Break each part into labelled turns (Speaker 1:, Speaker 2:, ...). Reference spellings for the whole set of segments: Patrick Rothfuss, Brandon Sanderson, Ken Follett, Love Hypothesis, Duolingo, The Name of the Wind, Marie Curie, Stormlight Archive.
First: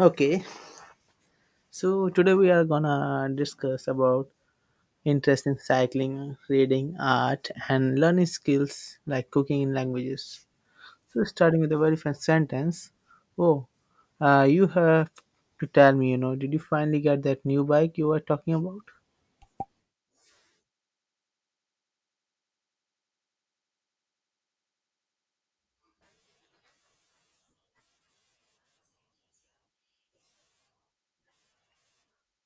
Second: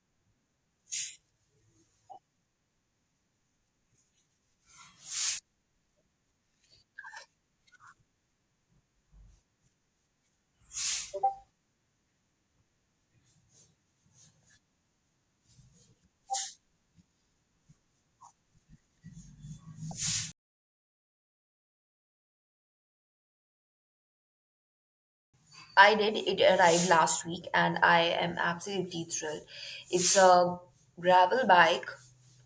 Speaker 1: Okay, so today we are gonna discuss about interest in cycling, reading, art, and learning skills like cooking in languages. So starting with the very first sentence, oh, you have to tell me, you know, did you finally get that new bike you were talking about?
Speaker 2: I did. It arrived last week and I am absolutely thrilled. It's a gravel bike,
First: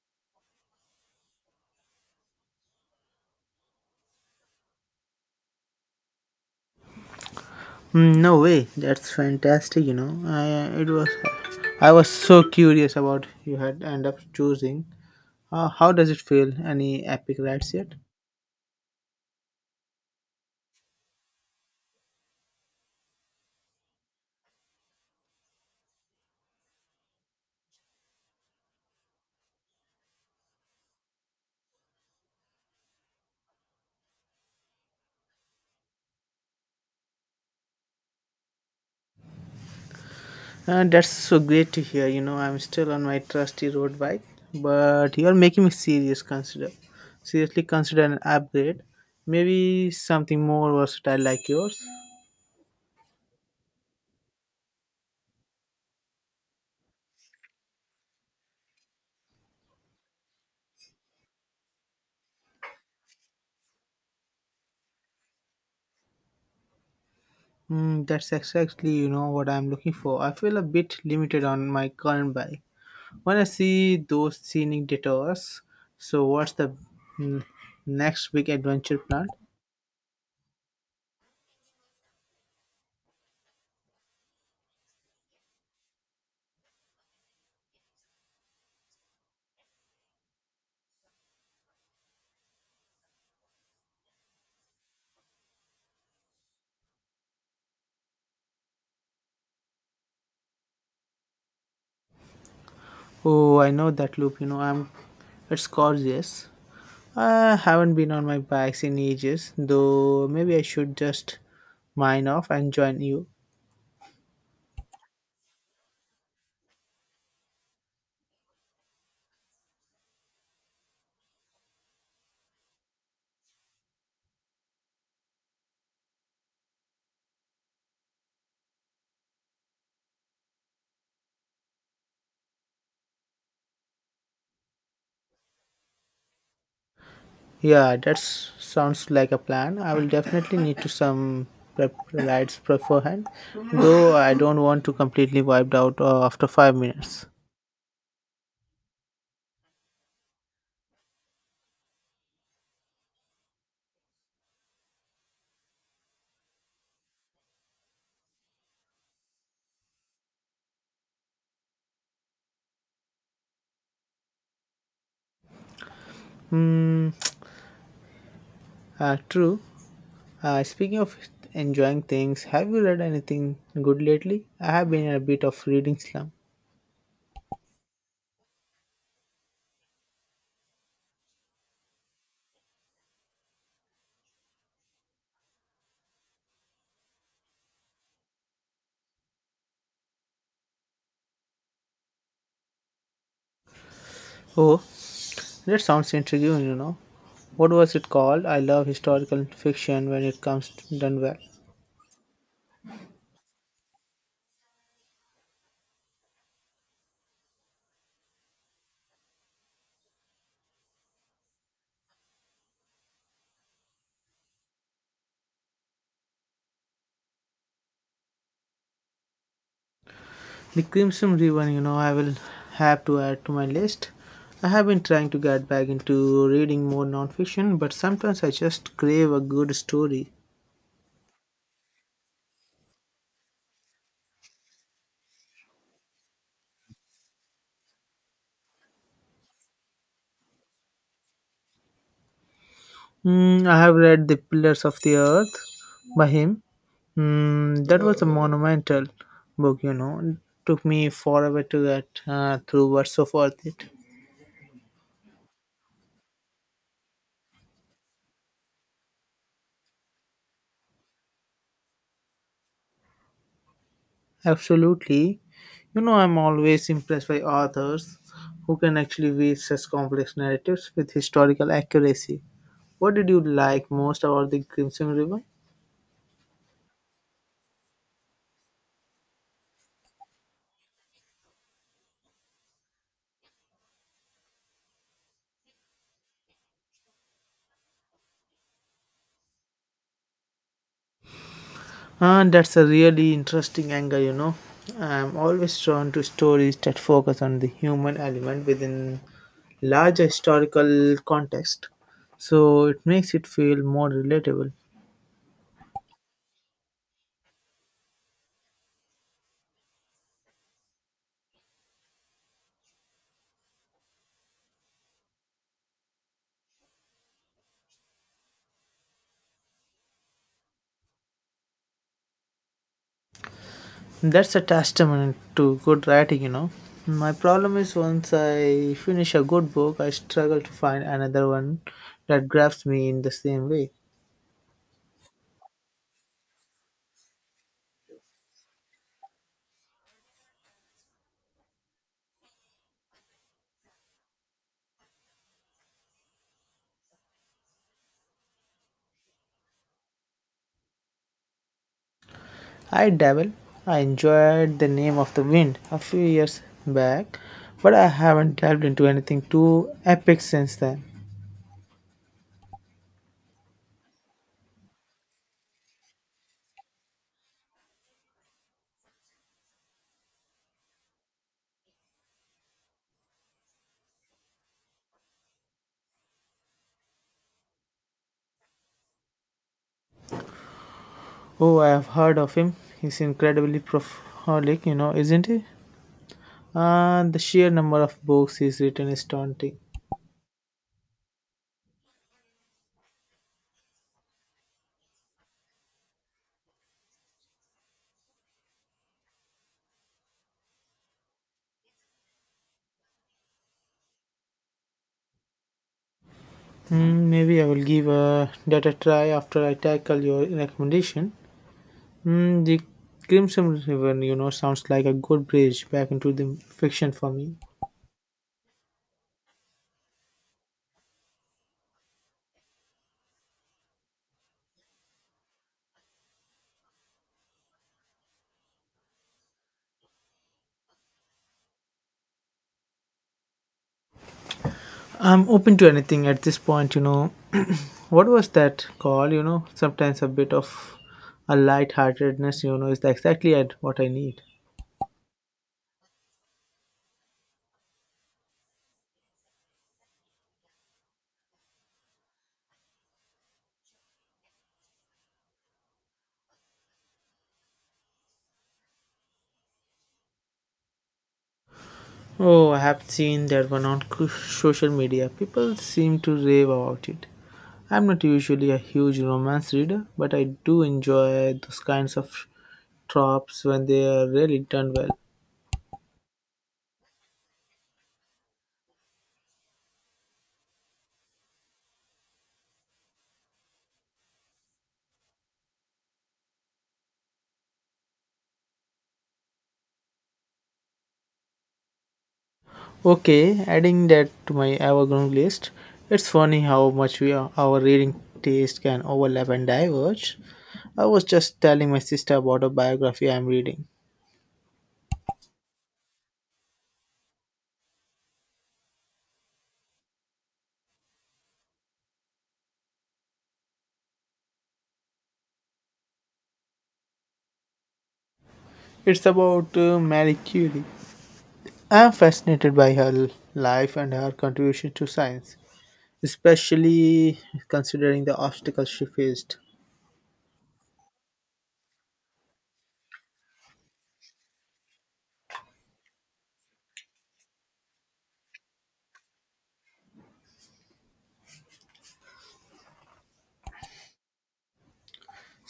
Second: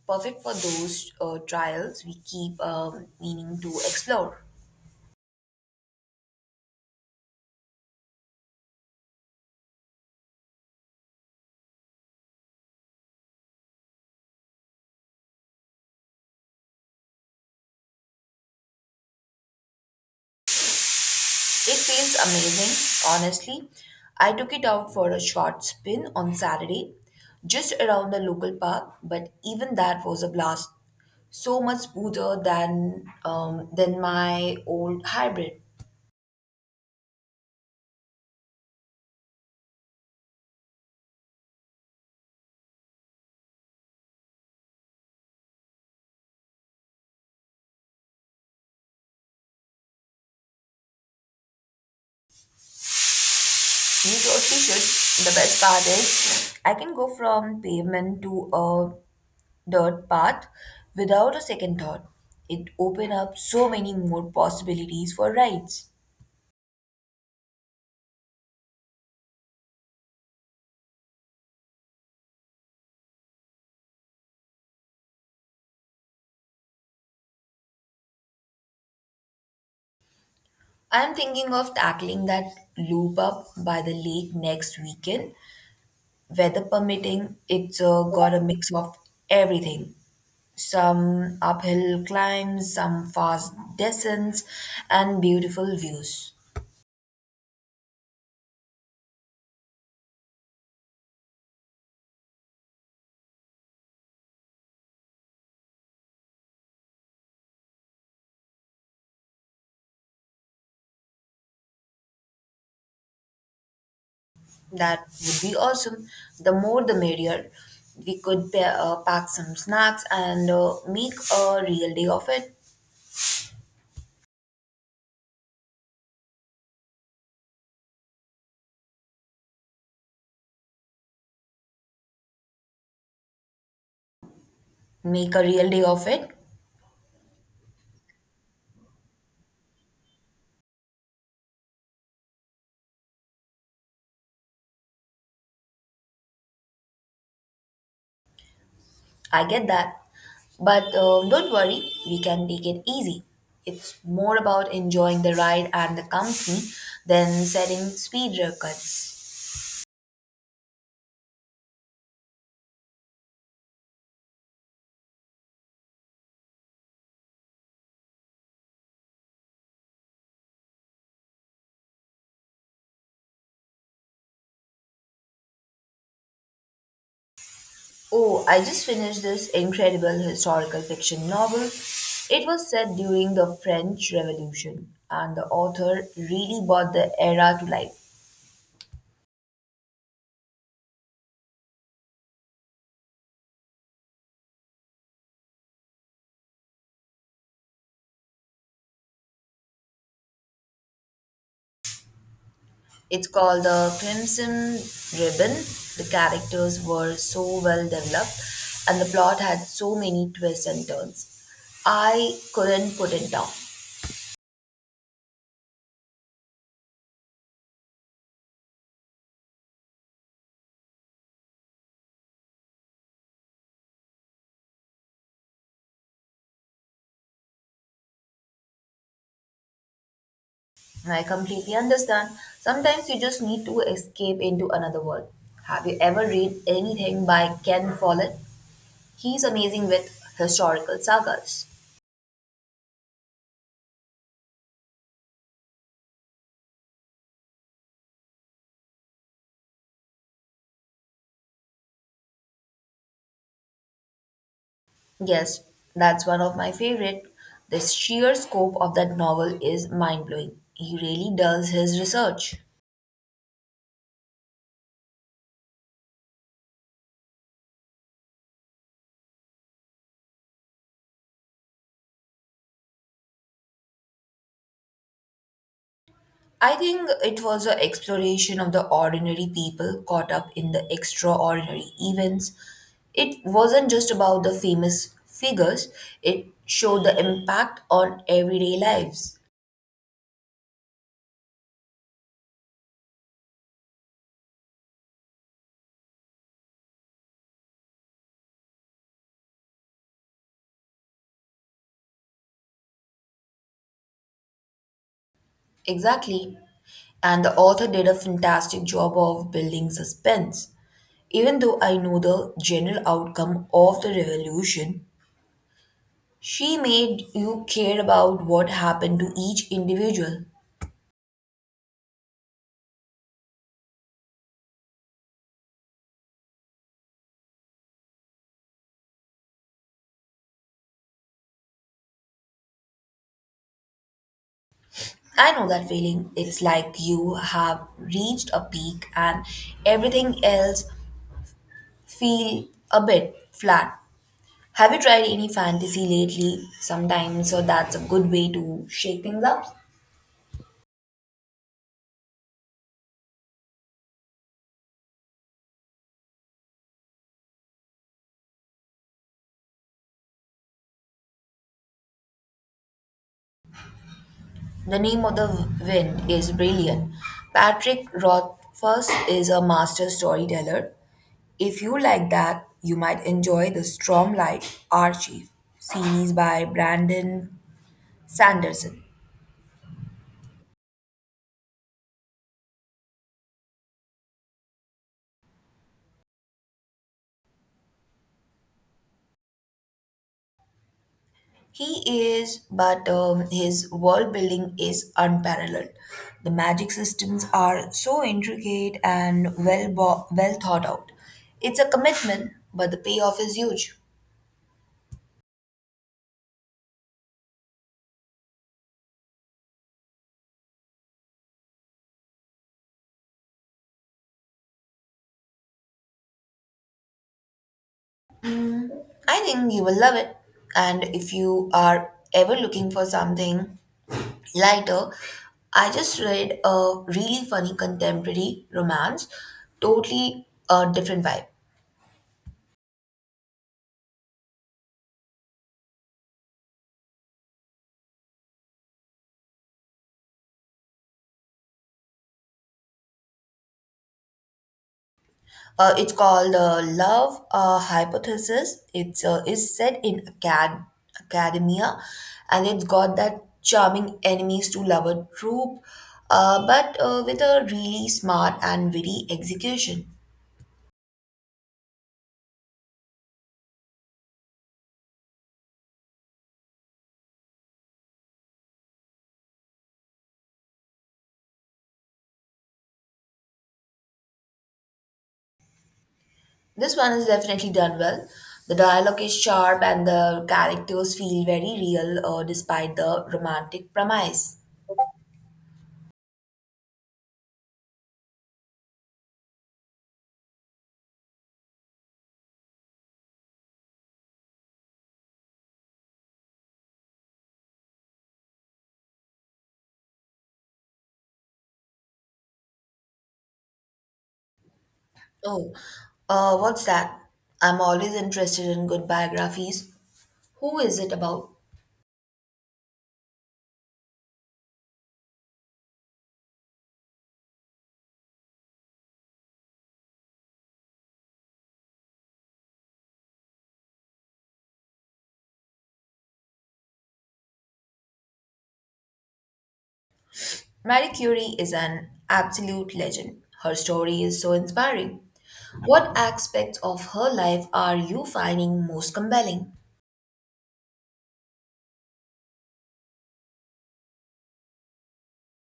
Speaker 2: perfect for those trials we keep meaning to explore.
Speaker 1: Mm, no way, that's fantastic, you know. I was so curious about you had end up choosing. How does it feel? Any epic rides yet?
Speaker 2: It feels amazing, honestly. I took it out for a short spin on Saturday, just around the local park, but even that was a blast. So much smoother than than my old hybrid.
Speaker 1: That's so great to hear. You know, I'm still on my trusty road bike, but you're making me seriously consider an upgrade, maybe something more versatile like yours.
Speaker 2: You taught me good. The best part is, I can go from pavement to a dirt path without a second thought. It opened up so many more possibilities for rides.
Speaker 1: Mm, that's exactly you know what I'm looking for. I feel a bit limited on my current bike. When I see those scenic detours, so what's the mm, next big adventure plan?
Speaker 2: I'm thinking of tackling that loop up by the lake next weekend. Weather permitting, it's got a mix of everything, some uphill climbs, some fast descents, and beautiful views.
Speaker 1: Oh, I know that loop. You know, I'm. It's gorgeous. I haven't been on my bikes in ages, though. Maybe I should just mine off and join you.
Speaker 2: That would be awesome. The more the merrier. We could pack some snacks and make a real day of it. Make a real day of it.
Speaker 1: Yeah, that sounds like a plan. I will definitely need to some prep rides beforehand, though I don't want to completely wiped out after 5 minutes.
Speaker 2: I get that. But don't worry, we can take it easy. It's more about enjoying the ride and the company than setting speed records.
Speaker 1: Hmm. True. Speaking of enjoying things, have you read anything good lately? I have been in a bit of reading slump.
Speaker 2: Oh, I just finished this incredible historical fiction novel. It was set during the French Revolution, and the author really brought the era to life.
Speaker 1: Oh, that sounds intriguing, you know. What was it called? I love historical fiction when it comes done well.
Speaker 2: It's called The Crimson Ribbon. The characters were so well developed and the plot had so many twists and turns. I couldn't put it down.
Speaker 1: The Crimson Ribbon, you know, I will have to add to my list. I have been trying to get back into reading more nonfiction, but sometimes I just crave a good story.
Speaker 2: And I completely understand. Sometimes you just need to escape into another world. Have you ever read anything by Ken Follett? He's amazing with historical sagas.
Speaker 1: Mm, I have read The Pillars of the Earth by him. Mm, that was a monumental book, you know. It took me forever to get through what's so worth it.
Speaker 2: Yes, that's one of my favorite. The sheer scope of that novel is mind blowing. He really does his research.
Speaker 1: Absolutely. You know, I'm always impressed by authors who can actually weave such complex narratives with historical accuracy. What did you like most about the Crimson River?
Speaker 2: I think it was an exploration of the ordinary people caught up in the extraordinary events. It wasn't just about the famous figures, it showed the impact on everyday lives.
Speaker 1: Ah, that's a really interesting angle, you know. I'm always drawn to stories that focus on the human element within larger historical context, so it makes it feel more relatable.
Speaker 2: Exactly. And the author did a fantastic job of building suspense. Even though I know the general outcome of the revolution, she made you care about what happened to each individual.
Speaker 1: That's a testament to good writing, you know. My problem is once I finish a good book, I struggle to find another one that grabs me in the same way.
Speaker 2: I know that feeling. It's like you have reached a peak and everything else feel a bit flat. Have you tried any fantasy lately? Sometimes, so that's a good way to shake things up.
Speaker 1: I dabble. I enjoyed The Name of the Wind a few years back, but I haven't delved into anything too epic since then.
Speaker 2: The Name of the Wind is brilliant. Patrick Rothfuss is a master storyteller. If you like that, you might enjoy the Stormlight Archive series by Brandon Sanderson.
Speaker 1: Oh, I have heard of him. He's incredibly prolific, you know, isn't he? The sheer number of books he's written is daunting.
Speaker 2: He is, but his world building is unparalleled. The magic systems are so intricate and well thought out. It's a commitment, but the payoff is huge.
Speaker 1: Hmm, maybe I will give that a try after I tackle your recommendation. Hmm, the Crimson River, you know, sounds like a good bridge back into the fiction for me.
Speaker 2: I think you will love it. And if you are ever looking for something lighter, I just read a really funny contemporary romance, totally a different vibe.
Speaker 1: I'm open to anything at this point, you know. What was that call? You know, sometimes a bit of a lightheartedness, you know, is exactly at what I need.
Speaker 2: It's called Love Hypothesis. It's is set in academia, and it's got that charming enemies to lover trope, but with a really smart and witty execution.
Speaker 1: Oh, I have seen that one on social media. People seem to rave about it. I'm not usually a huge romance reader, but I do enjoy those kinds of tropes when they are really done well.
Speaker 2: This one is definitely done well. The dialogue is sharp, and the characters feel very real, despite the romantic premise.
Speaker 1: Okay, adding that to my evergreen list, it's funny how much our reading taste can overlap and diverge. I was just telling my sister about a biography I'm reading.
Speaker 2: Oh, what's that? I'm always interested in good biographies. Who is it about?
Speaker 1: It's about Marie Curie. I'm fascinated by her life and her contribution to science, especially considering the obstacles she faced.
Speaker 2: Marie Curie is an absolute legend. Her story is so inspiring. What aspects of her life are you finding most compelling?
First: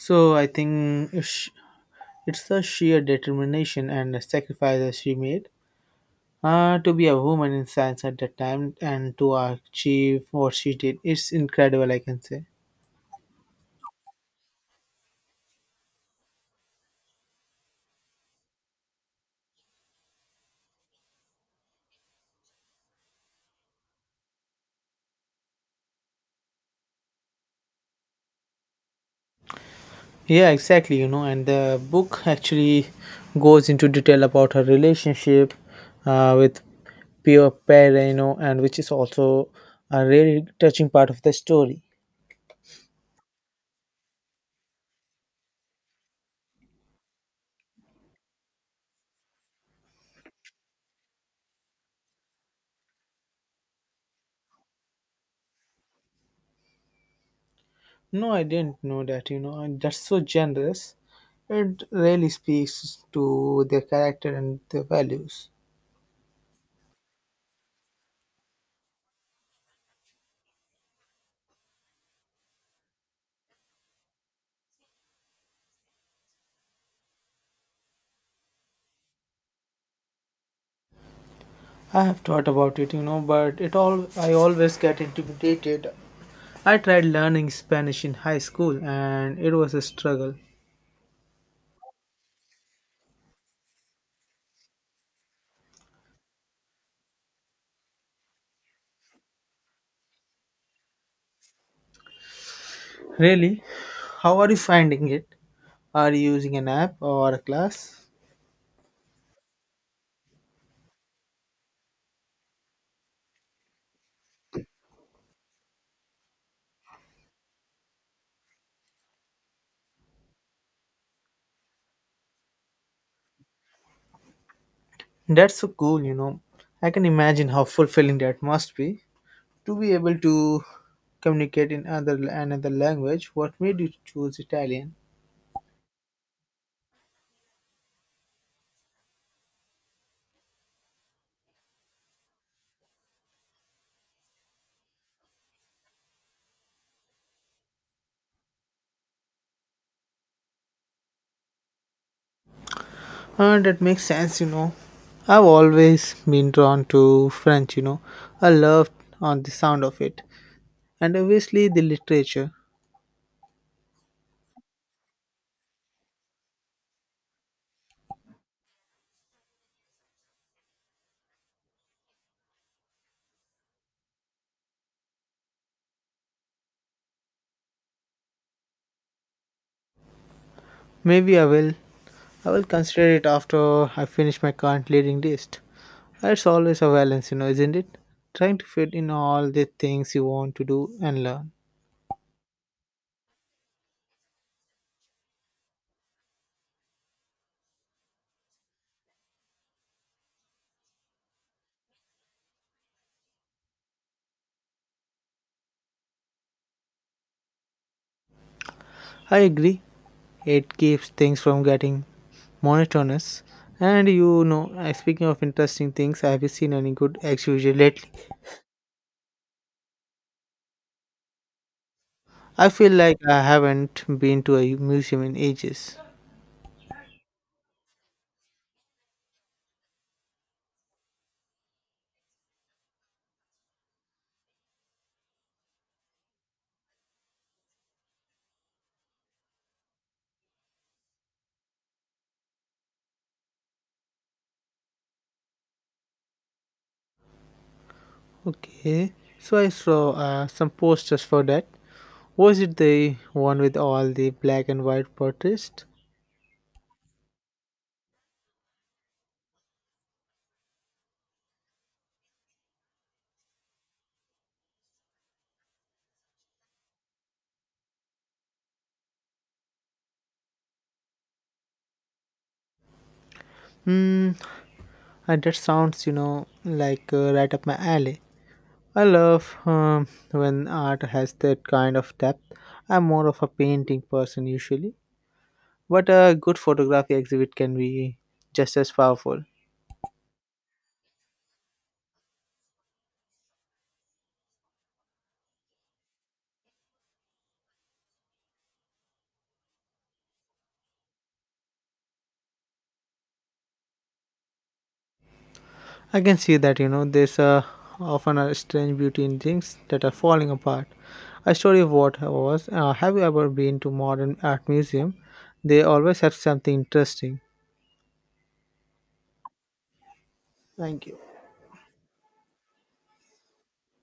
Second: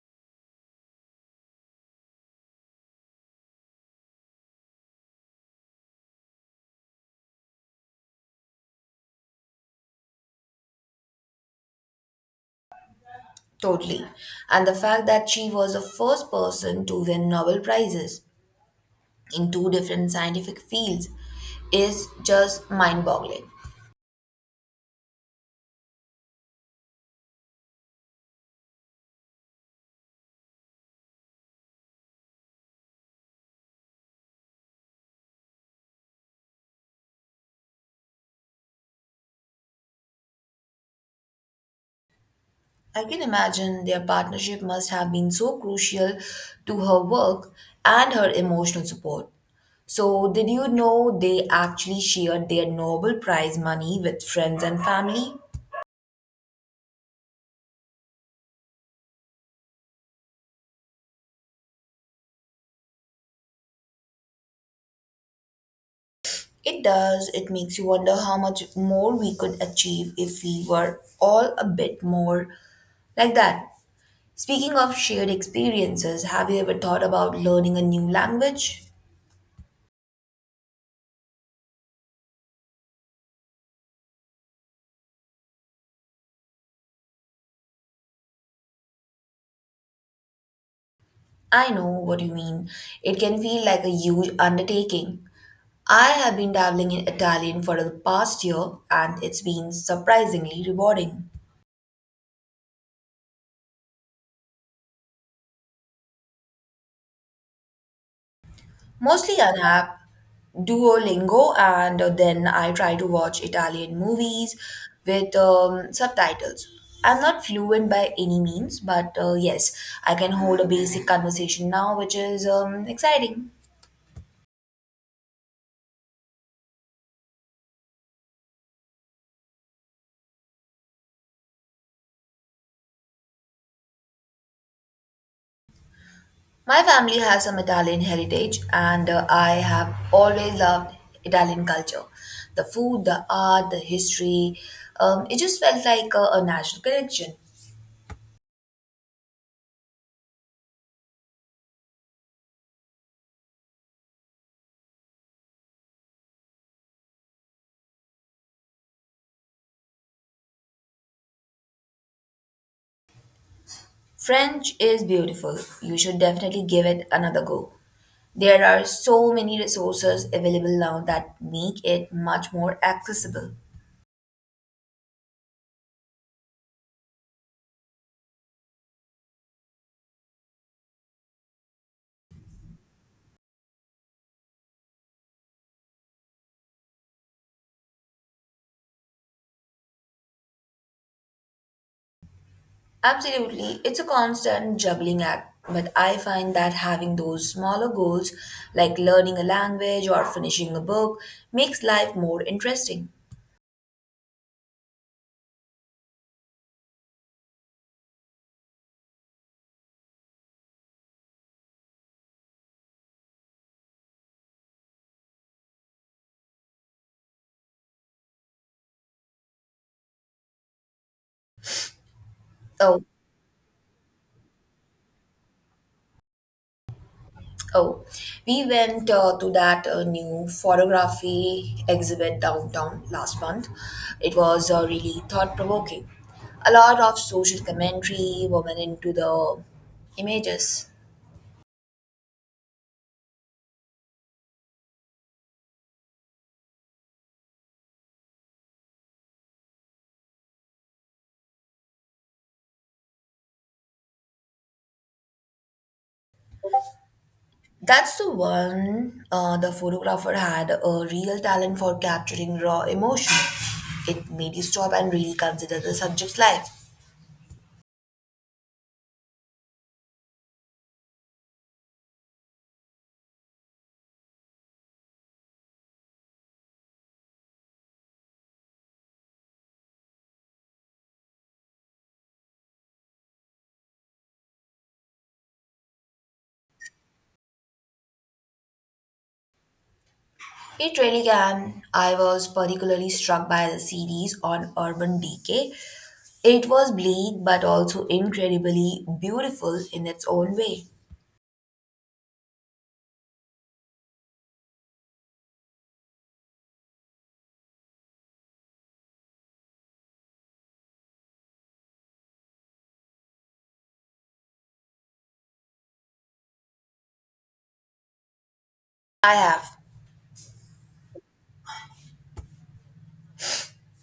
Speaker 1: So I think it's the sheer determination and sacrifices she made to be a woman in science at that time and to achieve what she did. It's incredible, I can say.
Speaker 2: Totally. And the fact that she was the first person to win Nobel Prizes in two different scientific fields is just mind boggling.
Speaker 1: Yeah, exactly. You know, and the book actually goes into detail about her relationship with Pio Pere, you know, and which is also a really touching part of the story.
Speaker 2: I can imagine their partnership must have been so crucial to her work and her emotional support. So, did you know they actually shared their Nobel Prize money with friends and family?
Speaker 1: No, I didn't know that, you know, and that's so generous. It really speaks to their character and their values.
Speaker 2: It does. It makes you wonder how much more we could achieve if we were all a bit more like that. Speaking of shared experiences, have you ever thought about learning a new language?
Speaker 1: I have thought about it, you know, but it all I always get intimidated. I tried learning Spanish in high school and it was a struggle.
Speaker 2: I know what you mean. It can feel like a huge undertaking. I have been dabbling in Italian for the past year and it's been surprisingly rewarding.
Speaker 1: Really? How are you finding it? Are you using an app or a class?
Speaker 2: Mostly an app, Duolingo, and then I try to watch Italian movies with subtitles. I'm not fluent by any means, but yes, I can hold a basic conversation now, which is exciting.
Speaker 1: That's so cool, you know. I can imagine how fulfilling that must be to be able to communicate in other another language. What made you choose Italian?
Speaker 2: My family has some Italian heritage, and I have always loved Italian culture. The food, the art, the history. It just felt like a national connection.
Speaker 1: That makes sense, you know. I've always been drawn to French, you know. I loved on the sound of it, and obviously the literature.
Speaker 2: French is beautiful. You should definitely give it another go. There are so many resources available now that make it much more accessible.
Speaker 1: Maybe I will. I will consider it after I finish my current leading list. It's always a balance, you know, isn't it? Trying to fit in all the things you want to do and learn.
Speaker 2: Absolutely, it's a constant juggling act, but I find that having those smaller goals, like learning a language or finishing a book, makes life more interesting.
Speaker 1: I agree. It keeps things from getting monotonous. And you know, speaking of interesting things, have you seen any good exhibition lately? I feel
Speaker 2: Oh.
Speaker 1: like I haven't been to a museum in ages.
Speaker 2: Oh, we went to that new photography exhibit downtown last month. It was really thought provoking. A lot of social commentary woven into the images.
Speaker 1: Okay, so I saw some posters for that. Was it the one with all the black and white portraits?
Speaker 2: That's the one, the photographer had a real talent for capturing raw emotion. It made you stop and really consider the subject's life.
Speaker 1: Hmm, and that sounds, you know, like right up my alley. I love when art has that kind of depth. I'm more of a painting person usually, but a good photography exhibit can be just as powerful.
Speaker 2: It really can. I was particularly struck by the series on urban decay. It was bleak but also incredibly beautiful in its own way.
Speaker 1: I can see that, you know, there's often a strange beauty in things that are falling apart. A story of what was. Have you ever been to modern art museum? They always have something interesting.
Speaker 2: I have
Speaker 1: Thank you.